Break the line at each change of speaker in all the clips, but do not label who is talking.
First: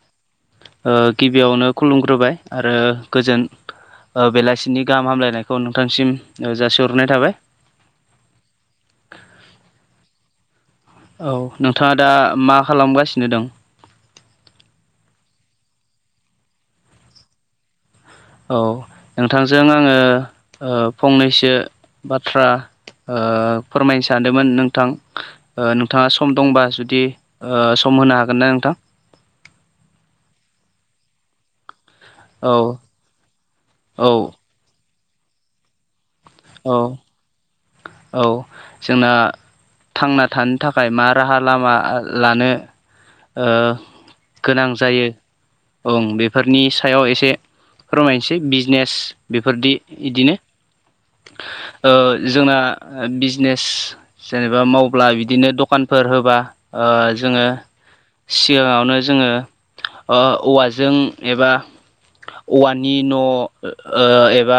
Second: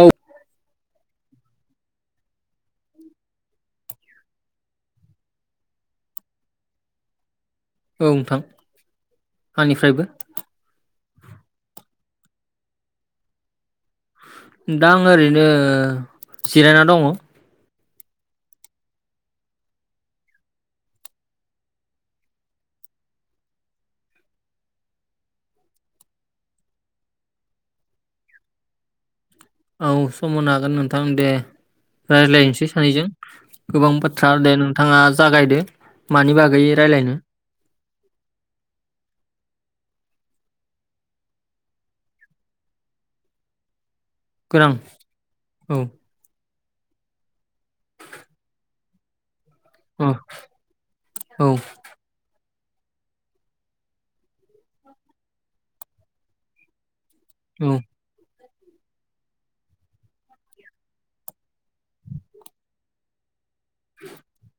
औ।
गिबियावनो खुलुमग्रोबाय आरो गोजोन बेलासिनि गाहाम हामलायनायखौ नोंथांसिम जासिहरनाय थाबायो
औ नोंथां। आंनिफ्रायबो
औ नोंथाङा दा मा खालामगासिनो दं?
दा आं ओरैनो जिरायना दङो।
औ नोंथांजों आङो फंनैसो बाथ्रा फोरमायनो सानदोंमोन नोंथां। नोंथाङा सम दंबा जुदि सम होनो हागोन ना नोंथां?
औ समनो हागोन नोंथां दे।
औ
रायज्लायनोसै सानैजों गोबां
औ
बाथ्रा दे नोंथाङा जागायदो मानि बागैबो
औ
जयै रायज्लायनोओ
औ जोंना थांना थानो थाखाय मा राहा लामा लानो ओ गोनां जायो बे। बेफोरनि सायाव एसे फोरमायनोसै बिजनेस बेफोरबादि बिबादिनो जोंना बिजनेस जेनेबा मावब्ला बिदिनो दखानफोर होबा ओ जोङोहाय सिगाङावनो जोङो औवाजों एबा ओ औवानि न' एबा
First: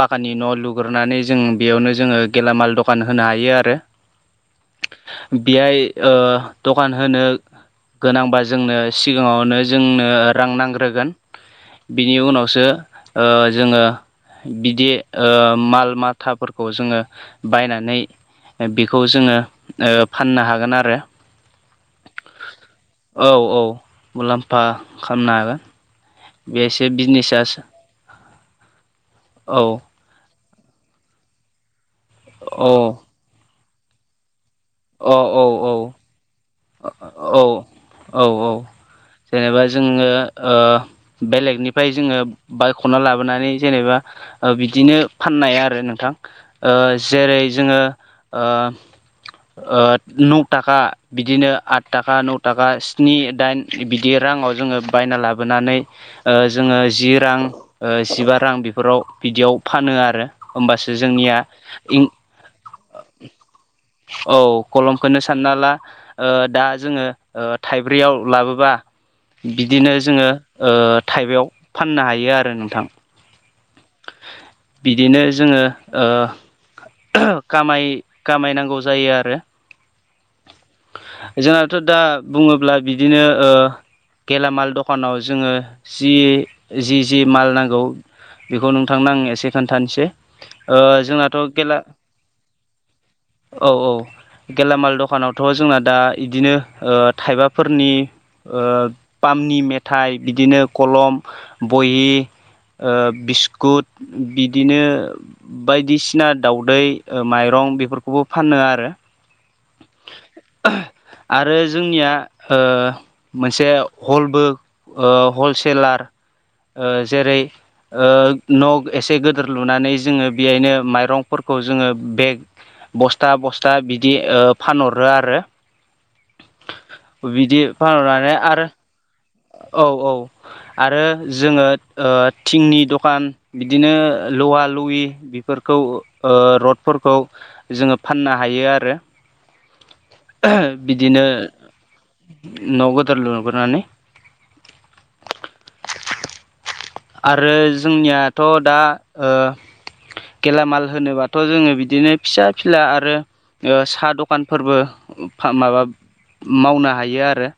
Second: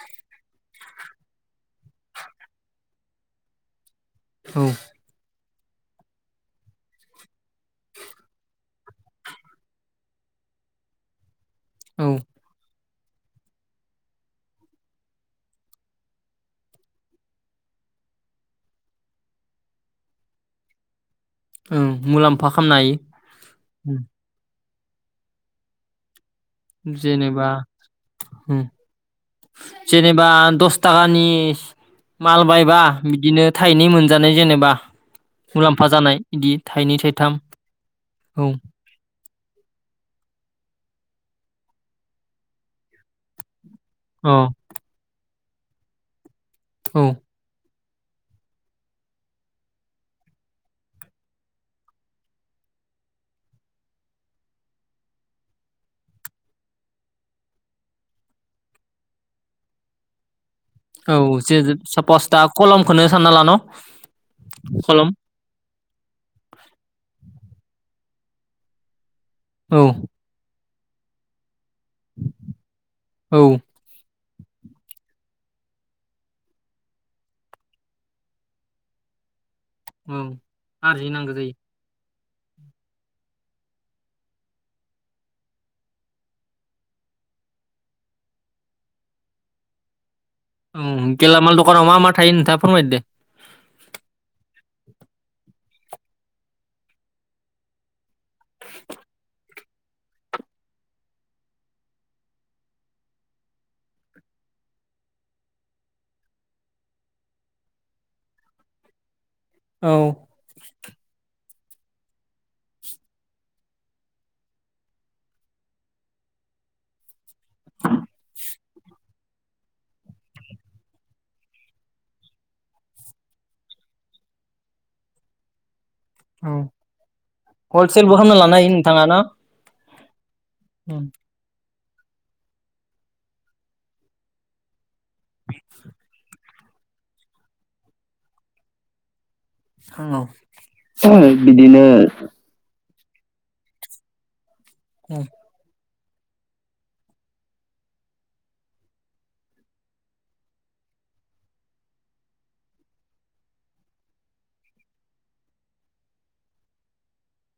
पाखानि न' लुग्रनानै जों बेयावनो मा जोङो गेलामाल दखान होनो हायो।
औ।
बेहाय दखान होनो। गोनांबा जोंनो सिगाङावनो जोंनो रां नांग्रोगोन। बिनि उनावसो ओ जोङो बिदि ओ माल माथाफोरखौ खौ जोङो बायनानै बेखौ जोङो फाननो हागोन आरो।
मुलाम्फा खालामनो हायो।
औ औ मुलाम्फा खालामनो हागोन नों
जेनेबाओ
औ
जेनेबा दस थाखानि माल
औ
बायबा इदिनो थाइनै मोनजानाय जेनेबा
अ औ औ
हानाय इदि था
औ औ औ जेनेबा जोङो ओ बेलेगनिफ्राय जोङो बायख'ना लाबोनानै जेनेबा ओ बिदिनो फाननाय आरो नोंथां ओ जेरै जोङो ओ ओ नौ ताका बिदिनो आट ताका नौ ताका स्नि दाइन बिदि राङाव जोङो बायना लाबोनानै ओ जोङो जि रां ओ जिबा रां बेफोराव बिदियाव फानो आरो। ओमबासो जोंनिया इं औ कलमखोनो सानना ला ओ दा जोङो ओ थाइब्रैयाव लाबोबा बिदिनो जोङो ओ थायबायाव फाननो हायो आरो नोंथां।
औ
बिदिनो जोङो ओ कामाय कामायनांगौ जायो आरो।
उम औ आरजि नांगो जायो।
थ' दा बुङोब्ला बिदिनो ओ गेलामाल दखानाव जोङो जि जि जि माल नांगौ बेखौ नोंथांनो आं एसे खोन्थानोसै। ओ
उम
जोंनाथ'
गेलामाल
गेला
दकानाव मा मा थायो नोंथाङा फोरमायदो दे।
औ औ गेलामाल दखानावथ' जोंना दा इदिनो ओ थाइबाफोरनि ओ पामनि मेथाइ बिदिनो कलम बहि ओ बिस्कुट बिदिनो बायदिसिना दावदै ओ माइरं बेफोरखौबो फानो आरो।
औ
आरो जोंनिया ओ मोनसे हलबो ओ हलसेलार ओ जेरै ओ न' एसे गोदोर लुनानै जोङो बेहायनो माइरंफोरखौ जोङो बेग बस्था बस्था बिदि ओ फानहरो आरो
औ
बिदि
हलसेलबो
फानहरनानै
खामना लानो
आरो
हायो नोंथाङा ना?
औ औ आरो जोङो ओ थिंनि दखान बिदिनो लवा लयि बिफोरखौ ओ रडफोरखौ जोङो फाननो हायो आरो। बिदिनो
[inaudible] बिदिनो
न' गोदोर लुग्रोनानै
उम
आरो जोंनियाथ' दा ओ गेलामाल होनोबाथ' जोङो बिदिनो फिसा फिला आरो ओ सा दखानफोरबो माबा मावनो हायो आरो।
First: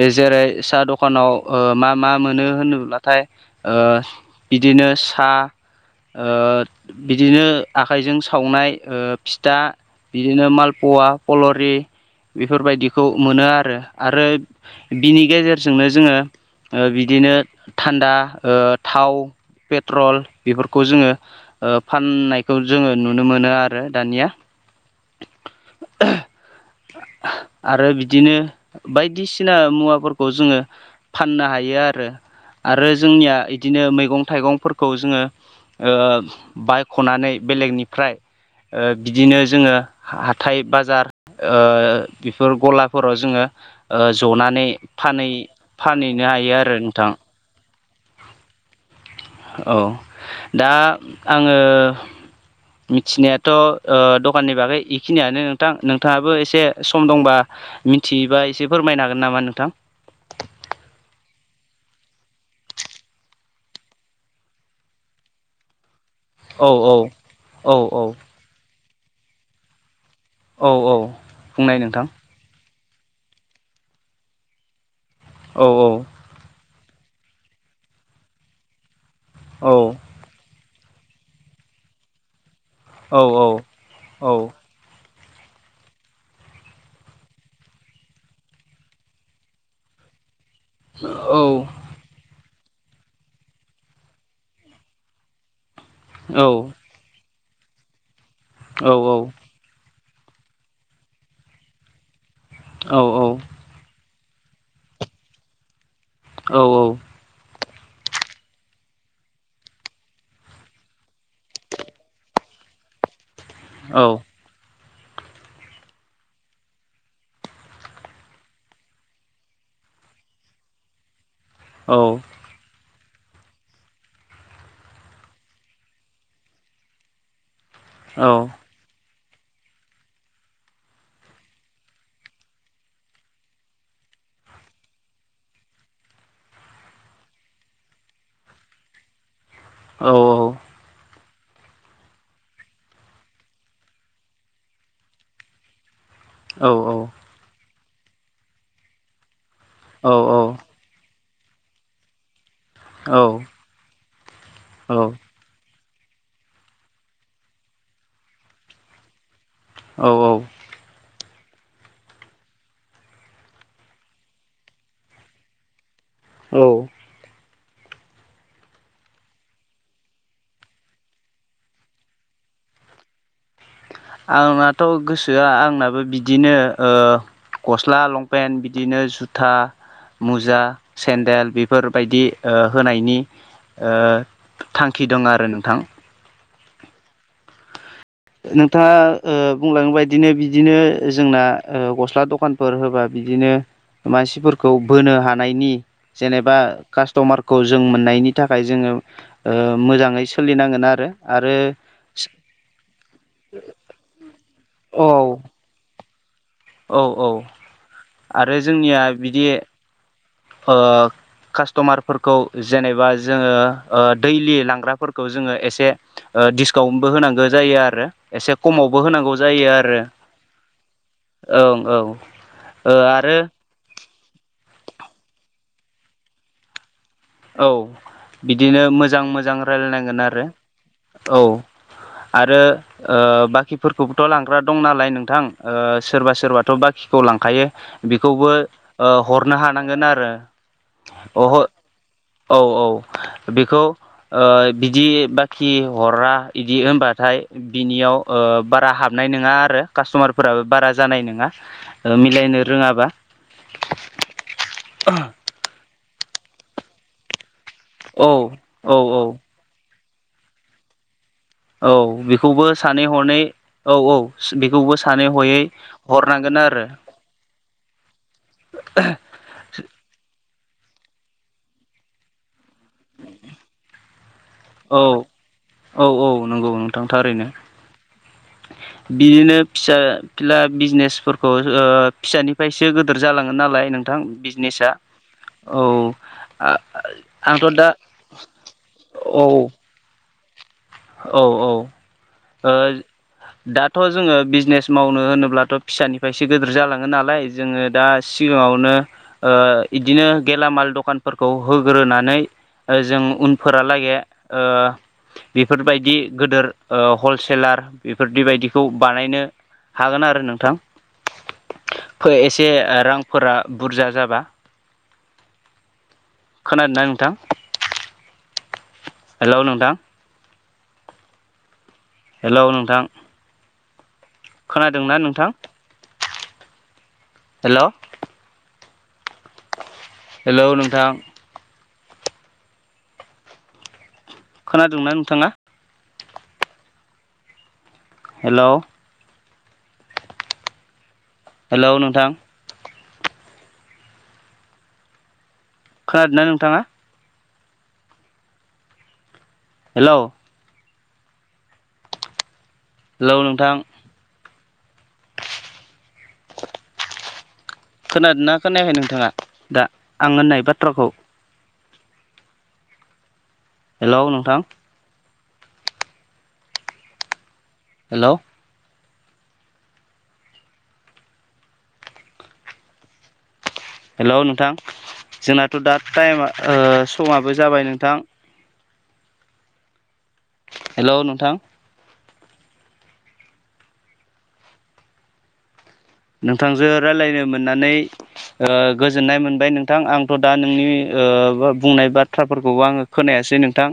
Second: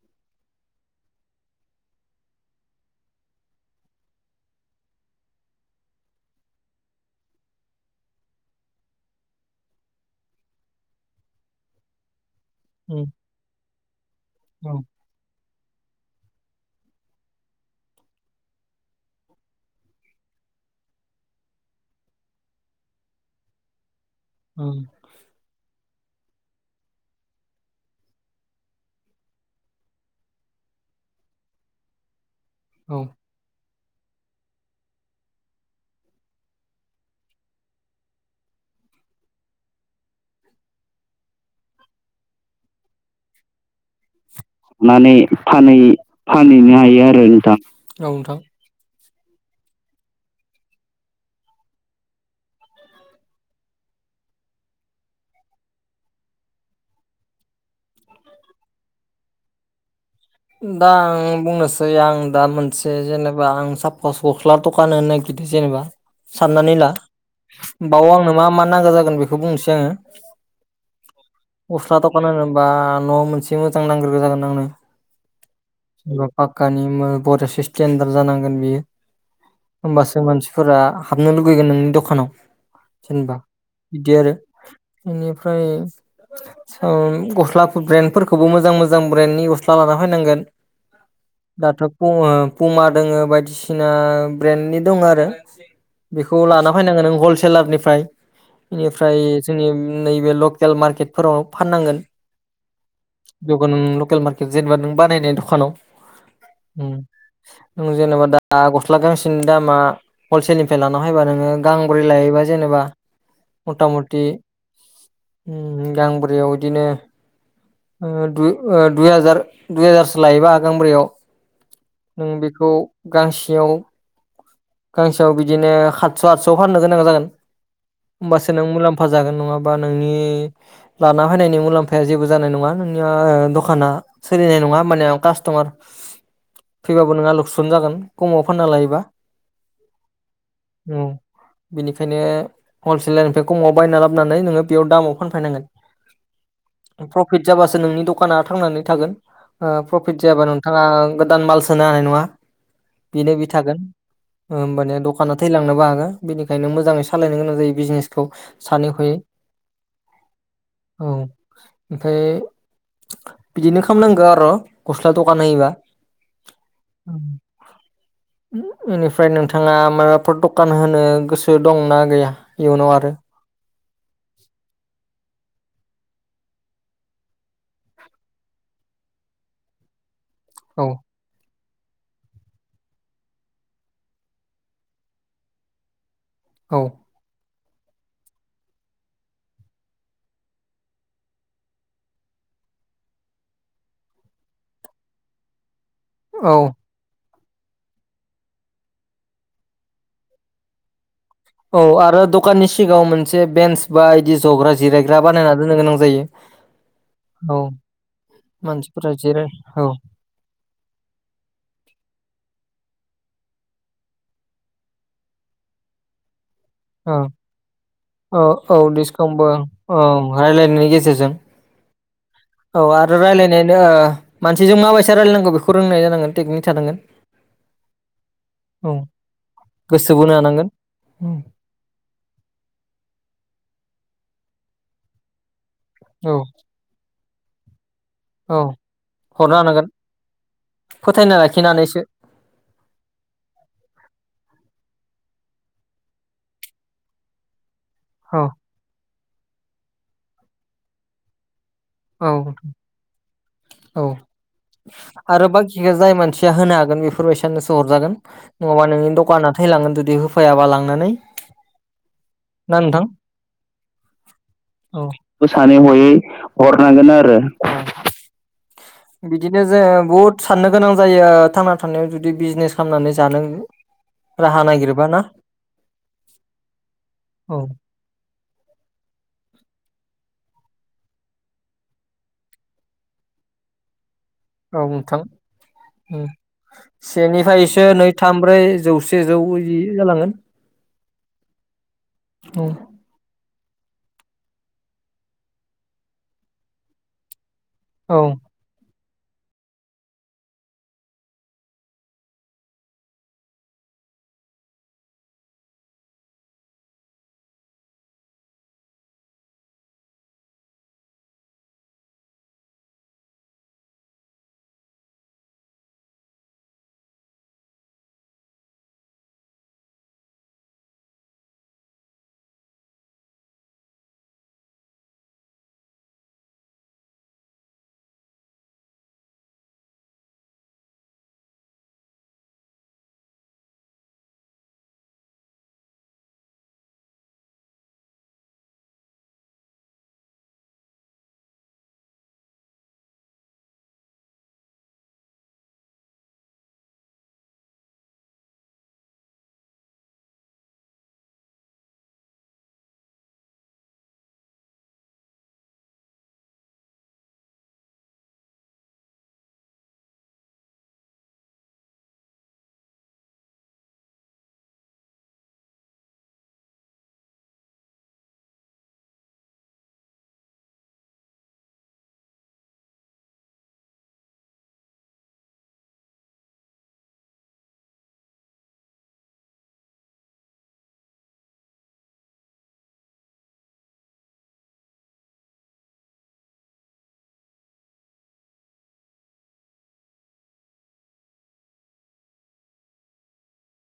ओ जेरै साहा दखानाव ओ मा मा मोनो होनोब्लाथाय ओ बिदिनो सा ओ बिदिनो आखाइजों सावनाय ओ फिथा बिदिनो मालपुवा पलरि बेफोरबायदिखौ मोनो आरो आरो बिनि गेजेरजोंनो जोङो ओ बिदिनो थान्दा ओ थाव पेट्रल बेफोरखौ जोङो ओ फाननायखौ जोङो नुनो मोनो आरो दानिया
उम
[inaudible] आरो बिदिनो बायदिसिना मुवाफोरखौ जोङो फाननो हायो आरो आरो जोंनिया इदिनो मैगं थाइगंफोरखौ जोङो ओ बाइख'नानै बेलेगनिफ्राय ओ बिदिनो जोङो हाथाय बाजार ओ बिफोर गलाफोराव जोङो ओ जनानै फानै फानहैनो हायो आरो नोंथां
नोंथां औ नोंथां
औ दा आङो मिथिनायाथ' ओ दकाननि बागै इखिनियानो नोंथां नोंथाङाबो एसे सम दंबा मिथियोबा एसे फोरमायनो हागोन नामा नोंथां
दा आं बुंनोसै आं दा मोनसे जेनेबा आं सापस गस्ला दखान होनो नागिरदों जेनेबा
औ
साननानै ला
औ औ औ
बाव आंनो मा मा नांगौ जागोन बेखौ बुंनोसै आङो
औ औ बुंनाय
गस्ला
नोंथां
दखान बा न' मोनसे मोजां नांग्रोग्रो जागोन आंनो
औ औ
पाक्कानि बेराद स्टेन्डार जानांगोन बियो
औ
होमबासो होमबासो मानसिफोरा हाबनो लुगैगोन नोंनि दखानाव
औ
जेनेबा बिदि
औ
आरो बेनिफ्राय गस्ला ब्रेन्डफोरखौबो मोजां मोजां ब्रेन्डनि गस्ला लानानै नांगोन
औ
दाथ' पुमा दङ' बायदिसिना ब्रेन्डनि दङ' आरो बेखौ
औ
लाना फैनांगोन नों हलसेलारनिफ्राय बेनिफ्राय जोंनि नैबे लकेल मार्केटफोराव फाननांगोन
औ औ
दकानाव लकेल मार्केट जेनेबा नों बानायनाय दखानाव नों जेनेबा दा गस्ला गांसेनि दामा हलसेलनिफ्राय लाना फायबा नोङो गांब्रै लायोबा जेनेबा मथा मथि गांब्रैयाव बिदिनो ओ हाजार ओ दुइ हाजारसो लायोबा गांब्रैयाव
औ
जों बेखौ गांसेयाव गांसेयाव बिदिनो किदस' आठस'आव फाननो गोनां जागोन
औ
होमबासो नों मुलाम्फा फा जागोन नङाबा नोंनि लाना फैनायनि मुलाम्फाया जेबो जानाय नङा नोंनिया दखाना सोलिनाय नङा माने आ कास्ट'मार फैबाबो नोंहा लुकसन जागोन खमाव फानना लायोबा
औ औ
औ बिनिखायनो हलसेलनिफ्राय खमाव बायना लाबोनानै नोङो बेयाव दामाव फानफैनांगोन
औ
प्रफिट जाबासो नोंनि दखाना थांनानै थागोन ओ
औ
प्रफिट जायाबा नों ओ गोदान माल सोनो हानाय नङा
औ
बेनो बि थागोन होमबाना दखानाव थैलांनोबो हागो बेनिखायनो मोजाङै सालायनो गोनां जायो बिजनेसखौ सानै हयै
औ औ
औ ओमफ्राय बिदिनो खालामनांगौ आरो गस्ला दखान होयोबा
औ
ओनिफ्राय फ्राय नोंथाङा माबाफोर दखान होनो गोसो दंना गैया इयुनाव आरो
आंनाथ' गोसोआ आंनाबो बिदिनो ओ गस्ला लंपेन्ट बिदिनो जुथा मुजा सेन्देल बेफोरबायदि होनायनि थांखि दं आरो नोंथां ना
औ।
नोंथाङा बुंलांनाय बादिनो बिदिनो जोंना गस्ला दखानफोर होबा बिदिनो मा मानसिफोरखौ बोनो हानायनि जेनेबा कास्ट'मारखौ जों मोननायनि थाखाय जोङो मोजाङै सोलिनांगोन आरो
औ आरो दखाननि सिगाङाव मोनसे बेन्स बा बिदि जग्रा
औ
जिरायग्रा बानायनानै दोननो गोनां जायो। औ
आरो जोंनिया
मानसिफोरा
बिदि
जिराय औ।
ओ कास्टमारफोरखौ जेनेबा जोङो दैलि लांग्राफोरखौ जोङो एसे डिसकाउन्टबो होनांगौ जायो आरो एसे खमावबो होनांगौ जायो आरो। औ औ।
औ आरो रायज्लायनायानो मानसिजों माबायदि रायलायनांगौ बेखौ रोंनाय जानांगोन टेकनिक थानांगोना।
औ बिदिनो मोजां मोजां रायजलायनांगोन आरो औ। आरो बाखिफोरखौबोथ' लांग्रा दं नालाय नोंथां। सोरबा सोरबाथ' बाखिखौ लांखायो ना बेखौबो हरनो हानांगोन आरो अ होम। औ औ बेखौ ओ बिदि बाखि हरा बिदि होनबाथाय बिनिखौ बारा हाबनाय नङा आरो कास्ट'मारफोराबो बारा जानाय नङा। ओ
औ
मिलायनो रोङाबा
औ आरो बाखि। जाय मानसिया होनो हागोन बेफोरबायसानोसो हरजागोन
औ
नङाबा
औ
नोंनि
औ
दखाना। थैलांगोन जुदि होफैयाबा लांनानैनो
औ बेखौबो सानै हनै औ औ बेखौबो सानै हयै
हरनांगोन आरो। बिदिनो जों बहुत साननो गोनां जायो थांना थानायाव जुदि बिजनेसा खालामनानै जानो राहा ना
औ औ औ नंगौ नोंथां थारैनो। बिदिनो फिसा फिला बिजनेसफोरखौ फिसानिफ्रायसो गिदोर जालाङो नालाय नों नोंथां।
औ
बिजनेसा
नोंथां।
औ आ आंथ'
सेनिफ्रायसो
दा
नै थाम ब्रै जौसे जौ
औ
जि ओ जालांगोन।
औ औ। दाथ' जोङो बिजनेस मावनो होनोब्लाथ' फिसानिफ्रायसो गिदिर जालाङो नालायो जोङो दा सिगाङावनो बिदिनो गेलामाल दखानफोरखौ होग्रोनानै। जों उनफोरालागै बेफोरबायदि गोदोर हलसेलार बेफोरदिबादिखौ बानायनो हागोन आरो नोंथां एसे रांफोरा बुरजा जाबाबो खोनादोंना नोंथां। हेल' नोंथां। हेल' नोंथां। खोनादोंना नोंथां। हेलौ। हेलौ नोंथां। खोनादोंना नोंथाङा। हेलौ। हेलौ नोंथां। खोनादोंना नोंथाङा हेलौ हेलौ नोंथां खोनादोना खोनायाखै नोंथाङा दा आं होननाय बाथ्राखौ हेलौ नोंथां हेलौ हेलौ नोंथां जोंनाथ' दा टाइम ओ समाबो जाबाय नोंथां। हेलौ नोंथां नोंथांजो रालायनो मोननानै ओ गोजोननाय मोनबाय नोंथां आंथ' दा नोंनि ओ बुंनाय बाथ्राफोरखौबो आङो खोनायासै नोंथां।